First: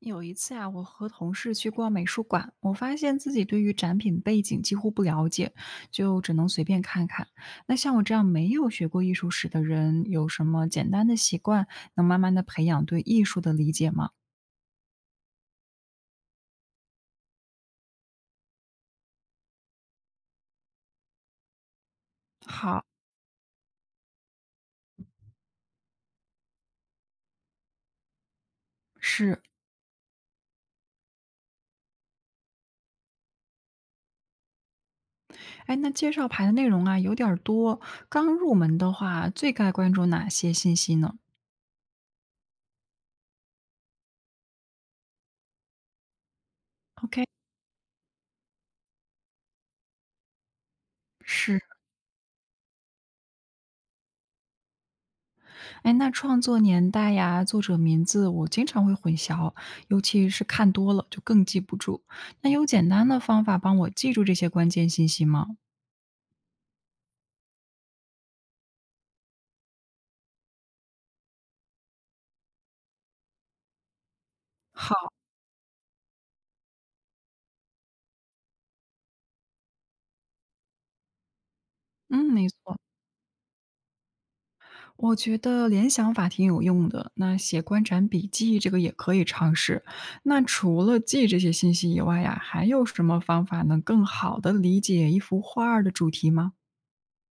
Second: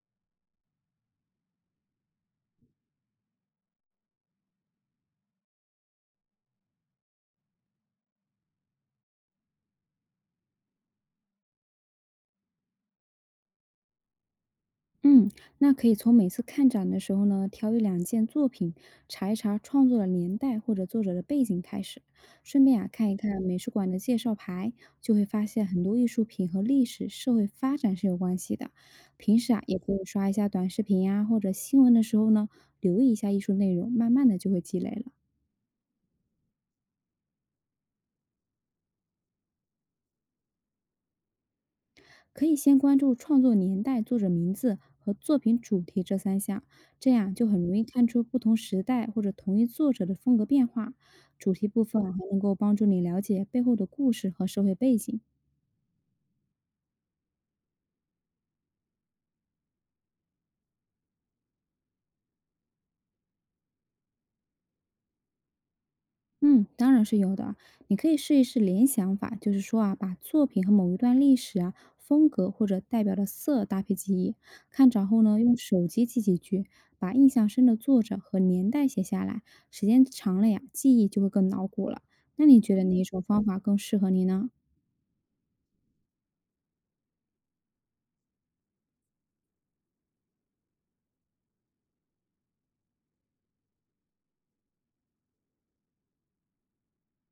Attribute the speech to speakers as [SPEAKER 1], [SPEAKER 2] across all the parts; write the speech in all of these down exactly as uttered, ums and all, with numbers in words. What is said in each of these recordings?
[SPEAKER 1] 有一次啊，我和同事去逛美术馆，我发现自己对于展品背景几乎不了解，就只能随便看看。那像我这样没有学过艺术史的人，有什么简单的习惯能慢慢的培养对艺术的理解吗？
[SPEAKER 2] 嗯，那可以从每次看展的时候呢，挑一两件作品，查一查创作的年代或者作者的背景开始，顺便
[SPEAKER 1] 好，
[SPEAKER 2] 啊看一看美术馆的介绍牌，就会发现很多艺术品和历史、社会发展是有关系的。平
[SPEAKER 1] 是。
[SPEAKER 2] 时啊，也可以刷一下短视频呀、或者新闻的时候呢，留意一下艺术内容，慢慢的就会积累了。
[SPEAKER 1] 哎，那介绍牌的内容啊有点儿多，刚入门的话，最该关注哪些信息呢
[SPEAKER 2] 可以先关注创作年代、作者名字和作品主题这三项，这
[SPEAKER 1] ？OK，
[SPEAKER 2] 样就很容易看出不同时代或者同一作者的风格变化。主
[SPEAKER 1] 是。
[SPEAKER 2] 题部分啊还能够帮助你了解背后的故事和社会背景。
[SPEAKER 1] 哎，那创作年代呀，作者名字我经常会混淆，尤其是看多了就更记不住。那有简单的方法帮我记住这些关键信息吗？
[SPEAKER 2] 嗯，当然是有的啊。你可以试一试联想法，就是说啊，把作品和某一段历史啊、风格或者代表的色搭配记忆，看展
[SPEAKER 1] 好，
[SPEAKER 2] 后呢，用手机记几句，把印象深的作者和年代写下来。时间长了呀，记忆就会更牢固了。
[SPEAKER 1] 嗯，
[SPEAKER 2] 那
[SPEAKER 1] 没
[SPEAKER 2] 你觉
[SPEAKER 1] 错，
[SPEAKER 2] 得哪一种方法更适合你呢？
[SPEAKER 1] 我觉得联想法挺有用的。那写观展笔记这个也可以尝试。那除了记这些信息以外呀，还有什么方法能更好的理解一幅画儿的主题吗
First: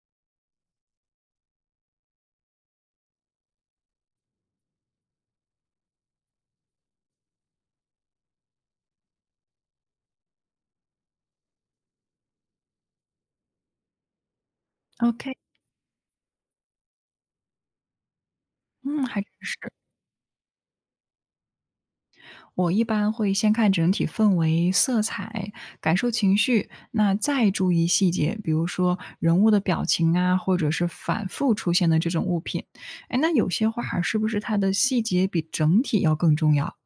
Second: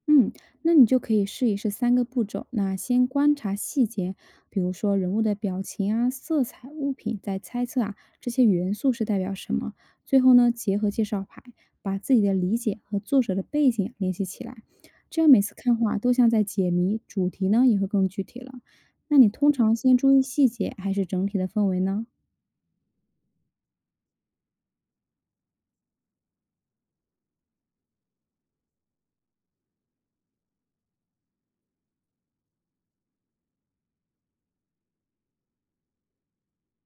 [SPEAKER 2] 嗯，那你就可以试一试三个步骤。那先观察细节，比如说人物的表情啊、色彩、物品，再猜测啊这些元素是代表什么。最后呢，结合介绍牌，把自己的理解和作者的背景联系起来，这样
[SPEAKER 1] ？OK，
[SPEAKER 2] 每次看画都像在解谜，主题呢也会更具体了。
[SPEAKER 1] 嗯，
[SPEAKER 2] 那
[SPEAKER 1] 还
[SPEAKER 2] 你
[SPEAKER 1] 真
[SPEAKER 2] 通
[SPEAKER 1] 是。
[SPEAKER 2] 常先注意细节，还是整体的氛围呢？
[SPEAKER 1] 我一般会先看整体氛围、色彩，感受情绪，那再注意细节，比如说人物的表情啊，或者是反复出现的这种物品。哎，那有些画儿是不是它的细节比整体要更重要？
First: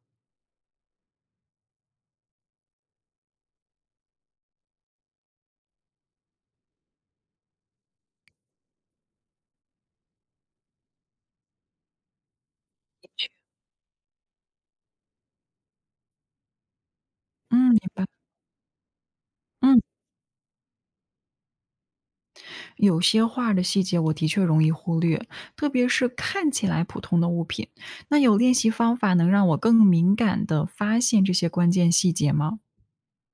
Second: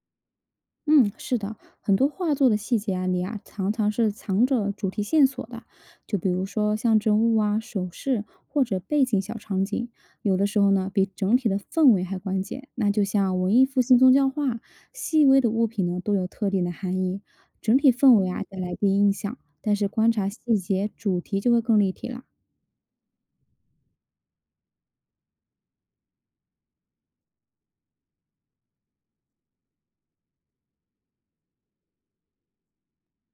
[SPEAKER 2] 嗯，是的，很多画作的细节啊里啊，常常是藏着主题线索的。就比如说象征物啊、首饰或者背景小场景，有的时候呢比整体的氛围还关键。那就像文艺复兴宗教画，细微的物品呢都有特定的含义，
[SPEAKER 1] 嗯，
[SPEAKER 2] 整
[SPEAKER 1] 明
[SPEAKER 2] 体
[SPEAKER 1] 白。
[SPEAKER 2] 氛围啊带来第一印象，但
[SPEAKER 1] 嗯，
[SPEAKER 2] 是观察细节、主题就会更立体了。
[SPEAKER 1] 有些画儿的细节我的确容易忽略，特别是看起来普通的物品。那有练习方法能让我更敏感地发现这些关键细节吗？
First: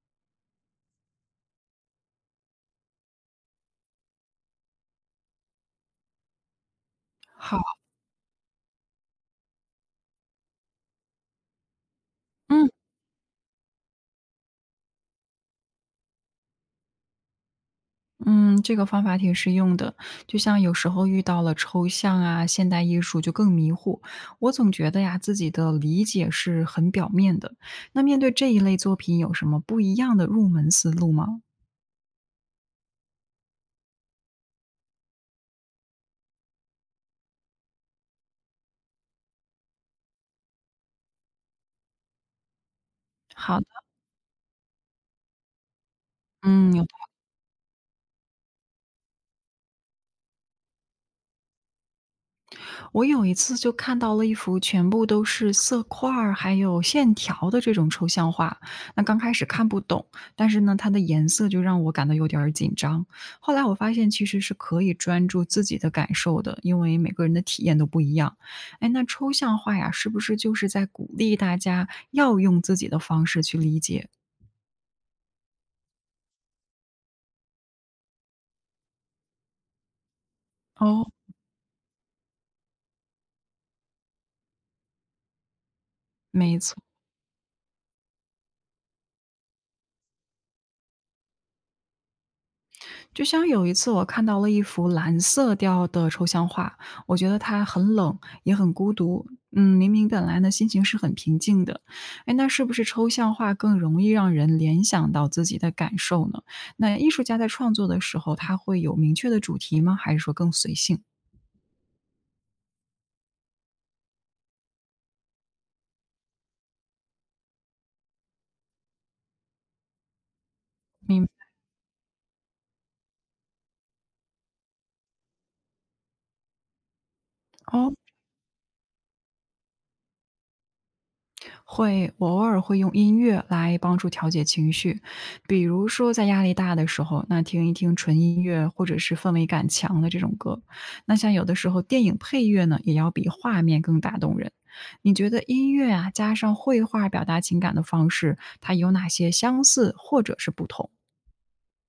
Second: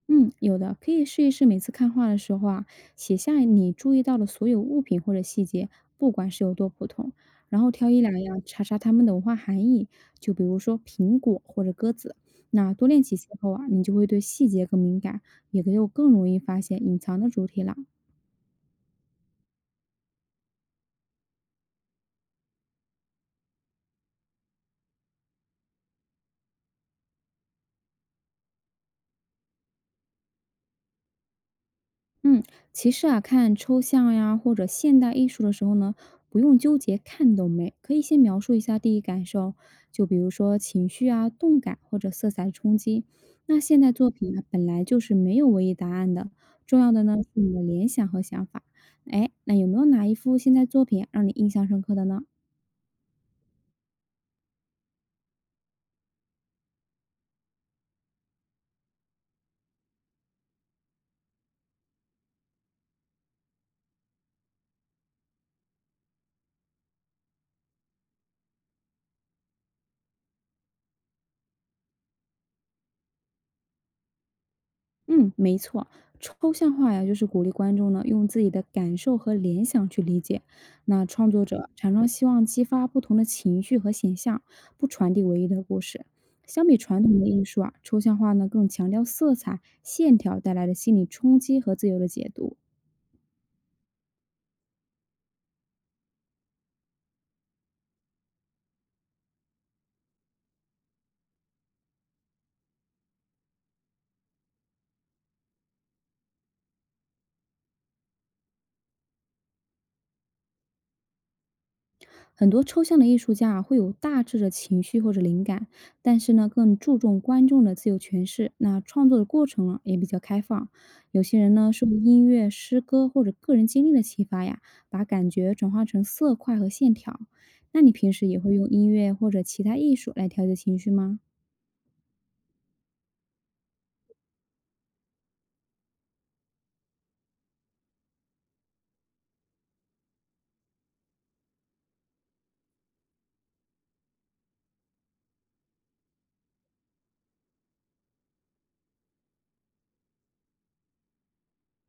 [SPEAKER 2] 嗯，有的，可以试一试每次看画的时候啊，写下你注意到的所有物品或者细节，不管是有多普通，然后
[SPEAKER 1] 好，
[SPEAKER 2] 挑一两样查查它们的文化含义，就比如说苹果或者鸽子。
[SPEAKER 1] 嗯。
[SPEAKER 2] 那多练几次后啊，你就会对细节更敏感，也就更容易发现隐藏的主题了。
[SPEAKER 1] 嗯，这个方法挺实用的。就像有时候遇到了抽象啊、现代艺术就更迷糊。我总觉得呀，自己的理解是很表面的。那面对这一类作品，有什么不一样的入门思路吗？
[SPEAKER 2] 嗯，其实啊，看抽象呀或者现代艺术的时候呢，不用纠结看懂没，可以先描述一下第一感受，就比如说情绪啊、动感或者色彩的冲击。那
[SPEAKER 1] 好的，
[SPEAKER 2] 现代作品呢，本来就是没有唯一答案的，
[SPEAKER 1] 嗯，
[SPEAKER 2] 重要的呢是你的联想和想法。哎，那有没有哪一幅现代作品让你印象深刻的呢？
[SPEAKER 1] 我有一次就看到了一幅全部都是色块儿，还有线条的这种抽象画。那刚开始看不懂，但是呢，它的颜色就让我感到有点儿紧张。后来我发现其实是可以专注自己的感受的，因为每个人的体验都不一样。哎，那抽象画呀，是不是就是在鼓励大家要用自己的方式去理解？
[SPEAKER 2] 嗯，没错，抽象画呀，就是鼓励观众呢用自己的感受和联想去理解。那
[SPEAKER 1] 哦，
[SPEAKER 2] 创作者常常希望激发不同的情绪和现象，不传递唯一的故事。
[SPEAKER 1] 没
[SPEAKER 2] 相
[SPEAKER 1] 错。
[SPEAKER 2] 比传统的艺术啊，抽象画呢更强调色彩、线条带来的心理冲击和自由的解读。
[SPEAKER 1] 就像有一次我看到了一幅蓝色调的抽象画，我觉得它很冷，也很孤独。嗯，明明本来呢心情是很平静的，哎，那是不是抽象画更容易让人联想到自己的感受呢？那艺术家在创作的时候，他会有明确的主题吗？还是说更随性？
[SPEAKER 2] 很多抽象的艺术家啊，会有大致的情绪或者灵感，但是呢，更注重观众的自由诠释。那创作的过程呢，也比较开放。有
[SPEAKER 1] 明
[SPEAKER 2] 些人呢，受音乐、诗歌或者个人经历的启发呀，把感觉转化成色块和线条。那你
[SPEAKER 1] 哦，
[SPEAKER 2] 平时也会用音乐或者其他艺术来调节情绪吗？
[SPEAKER 1] 会，我偶尔会用音乐来帮助调节情绪，比如说在压力大的时候，那听一听纯音乐或者是氛围感强的这种歌。那像有的时候电影配乐呢，也要比画面更打动人。你觉得音乐啊，加上绘画表达情感的方式，它有哪些相似或者是不同？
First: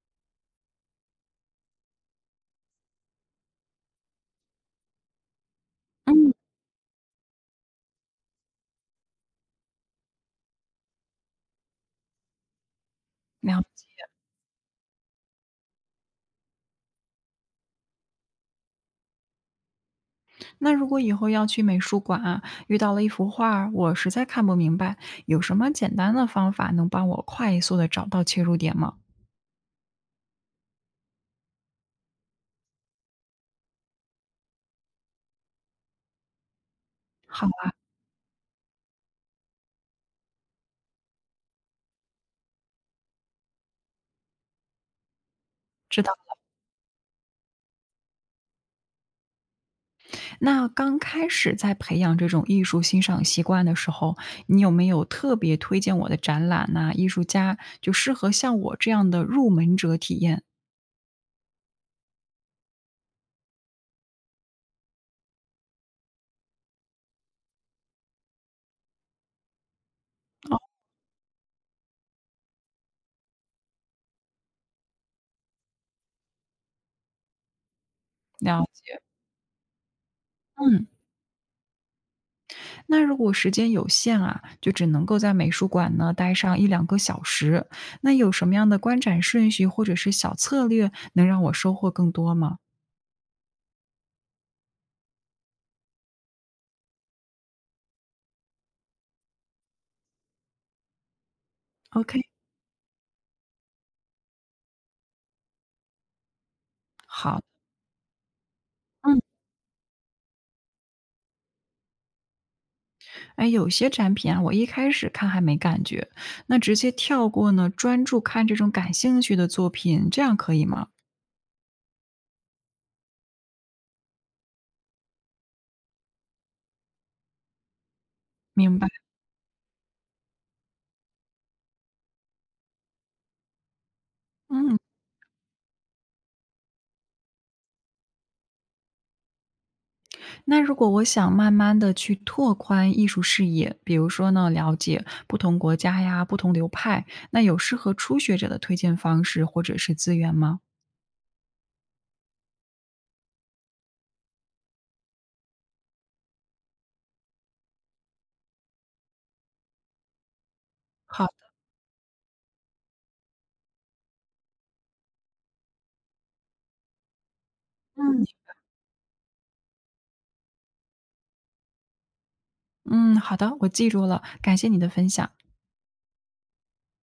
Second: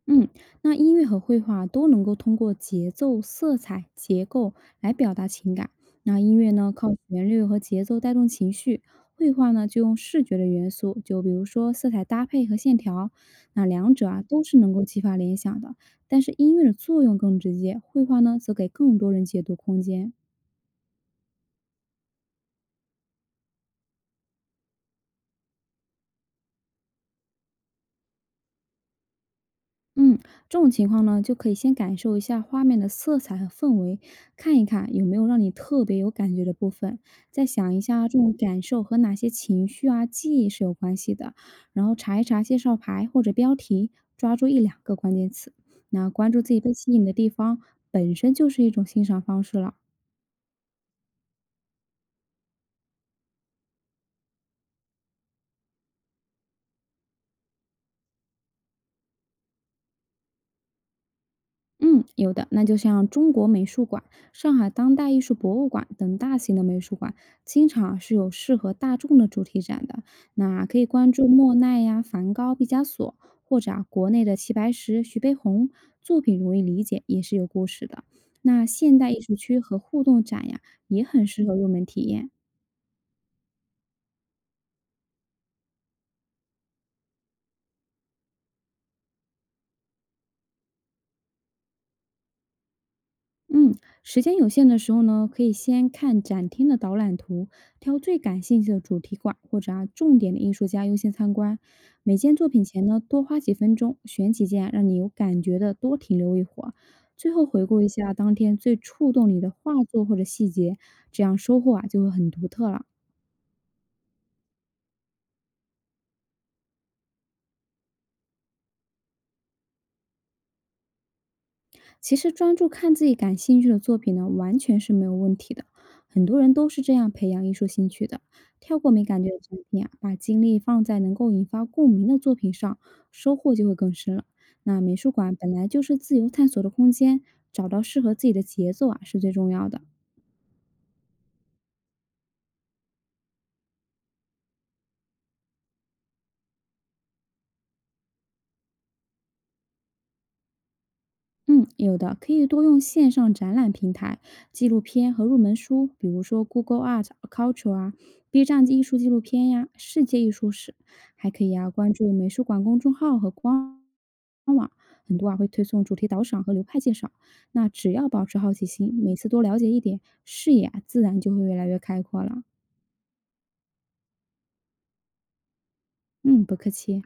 [SPEAKER 2] 嗯，那音乐和绘画都能够通过节奏、色彩、结构来表达情感。那
[SPEAKER 1] 嗯，
[SPEAKER 2] 音乐呢，靠旋律和节奏带动情绪；绘画呢，就用视觉的元素，就比如说色彩搭配和线条。
[SPEAKER 1] 了
[SPEAKER 2] 那
[SPEAKER 1] 解。
[SPEAKER 2] 两者啊，都是能够激发联想的，但是音乐的作用更直接，绘画呢，则给更多人解读空间。
[SPEAKER 1] 那如果以后要去美术馆啊，遇到了一幅画儿我实在看不明白，有什么简单的方法能帮我快速的找到切入点吗？
[SPEAKER 2] 嗯，这种情况呢，就可以先感受一下画面的色彩和氛围，看一看有没有让你特别有感觉的部分，再
[SPEAKER 1] 好。
[SPEAKER 2] 想一下这种感受和哪些情绪啊、记忆是有关系的，然后查一查介绍牌或者标题，抓住一两个关键词，
[SPEAKER 1] 知
[SPEAKER 2] 那
[SPEAKER 1] 道，
[SPEAKER 2] 关注自己被吸引的地方，本身就是一种欣赏方式了。
[SPEAKER 1] 那刚开始在培养这种艺术欣赏习惯的时候，你有没有特别推荐我的展览呐、艺术家就适合像我这样的入门者体验？
[SPEAKER 2] 嗯，有的，那就像中国美术馆、上海当代艺术博物馆等大型的美术馆，经常啊是有适合大众的主题展的。那可以关注莫奈呀、梵高、毕加索，或者啊国内的齐白石、徐悲鸿，作品容易理解，也是有故事的。那
[SPEAKER 1] 了
[SPEAKER 2] 现
[SPEAKER 1] 解，
[SPEAKER 2] 代艺术区和互动展呀，
[SPEAKER 1] 嗯，
[SPEAKER 2] 也很适合入门体验。
[SPEAKER 1] 那如果时间有限啊，就只能够在美术馆呢待上一两个小时，那有什么样的观展顺序或者是小策略能让我收获更多吗
[SPEAKER 2] 嗯，时间有限的时候呢，可以先看展厅的导览图，挑最感兴趣的主题馆或者啊重点的艺术家优先参观。每
[SPEAKER 1] ？OK，
[SPEAKER 2] 件作品前呢，多花几分钟选几件啊让你有感觉的，多停留一会儿。最
[SPEAKER 1] 好，
[SPEAKER 2] 后回顾一下当天最触
[SPEAKER 1] 嗯。
[SPEAKER 2] 动你的画作或者细节，这样收获啊就会很独特了。
[SPEAKER 1] 哎，有些展品啊，我一开始看还没感觉，那直接跳过呢，专注看这种感兴趣的作品，这样可以吗？
[SPEAKER 2] 其实专注看自己感兴趣的作品呢，完全是没有问题的。很多人都是这样培养艺术兴趣的，跳
[SPEAKER 1] 明白，
[SPEAKER 2] 过没感觉的产品啊，把精力放在能够引发共鸣的作品上，收获就会更深了。
[SPEAKER 1] 嗯，
[SPEAKER 2] 那美术馆本来就是自由探索的空间，找到适合自己的节奏啊，是最重要的。
[SPEAKER 1] 那如果我想慢慢的去拓宽艺术视野，比如说呢，了解不同国家呀、不同流派，那有适合初学者的推荐方式或者是资源吗？
[SPEAKER 2] 嗯，有的，可以多用线上展览平台、纪录片和入门书，比如说 Google Art Culture 啊、B 站艺术纪录片呀、世界艺术史，
[SPEAKER 1] 好
[SPEAKER 2] 还可
[SPEAKER 1] 的
[SPEAKER 2] 以啊关注美术馆公众号和官网，很多啊会推送主题导赏和流派介绍。那只要保
[SPEAKER 1] 嗯
[SPEAKER 2] 持好奇心，每次多了解一点，视野啊自然就会越来越开阔了。
[SPEAKER 1] 嗯，好的，我记住了，感谢你的分享。
[SPEAKER 2] 嗯，不客气。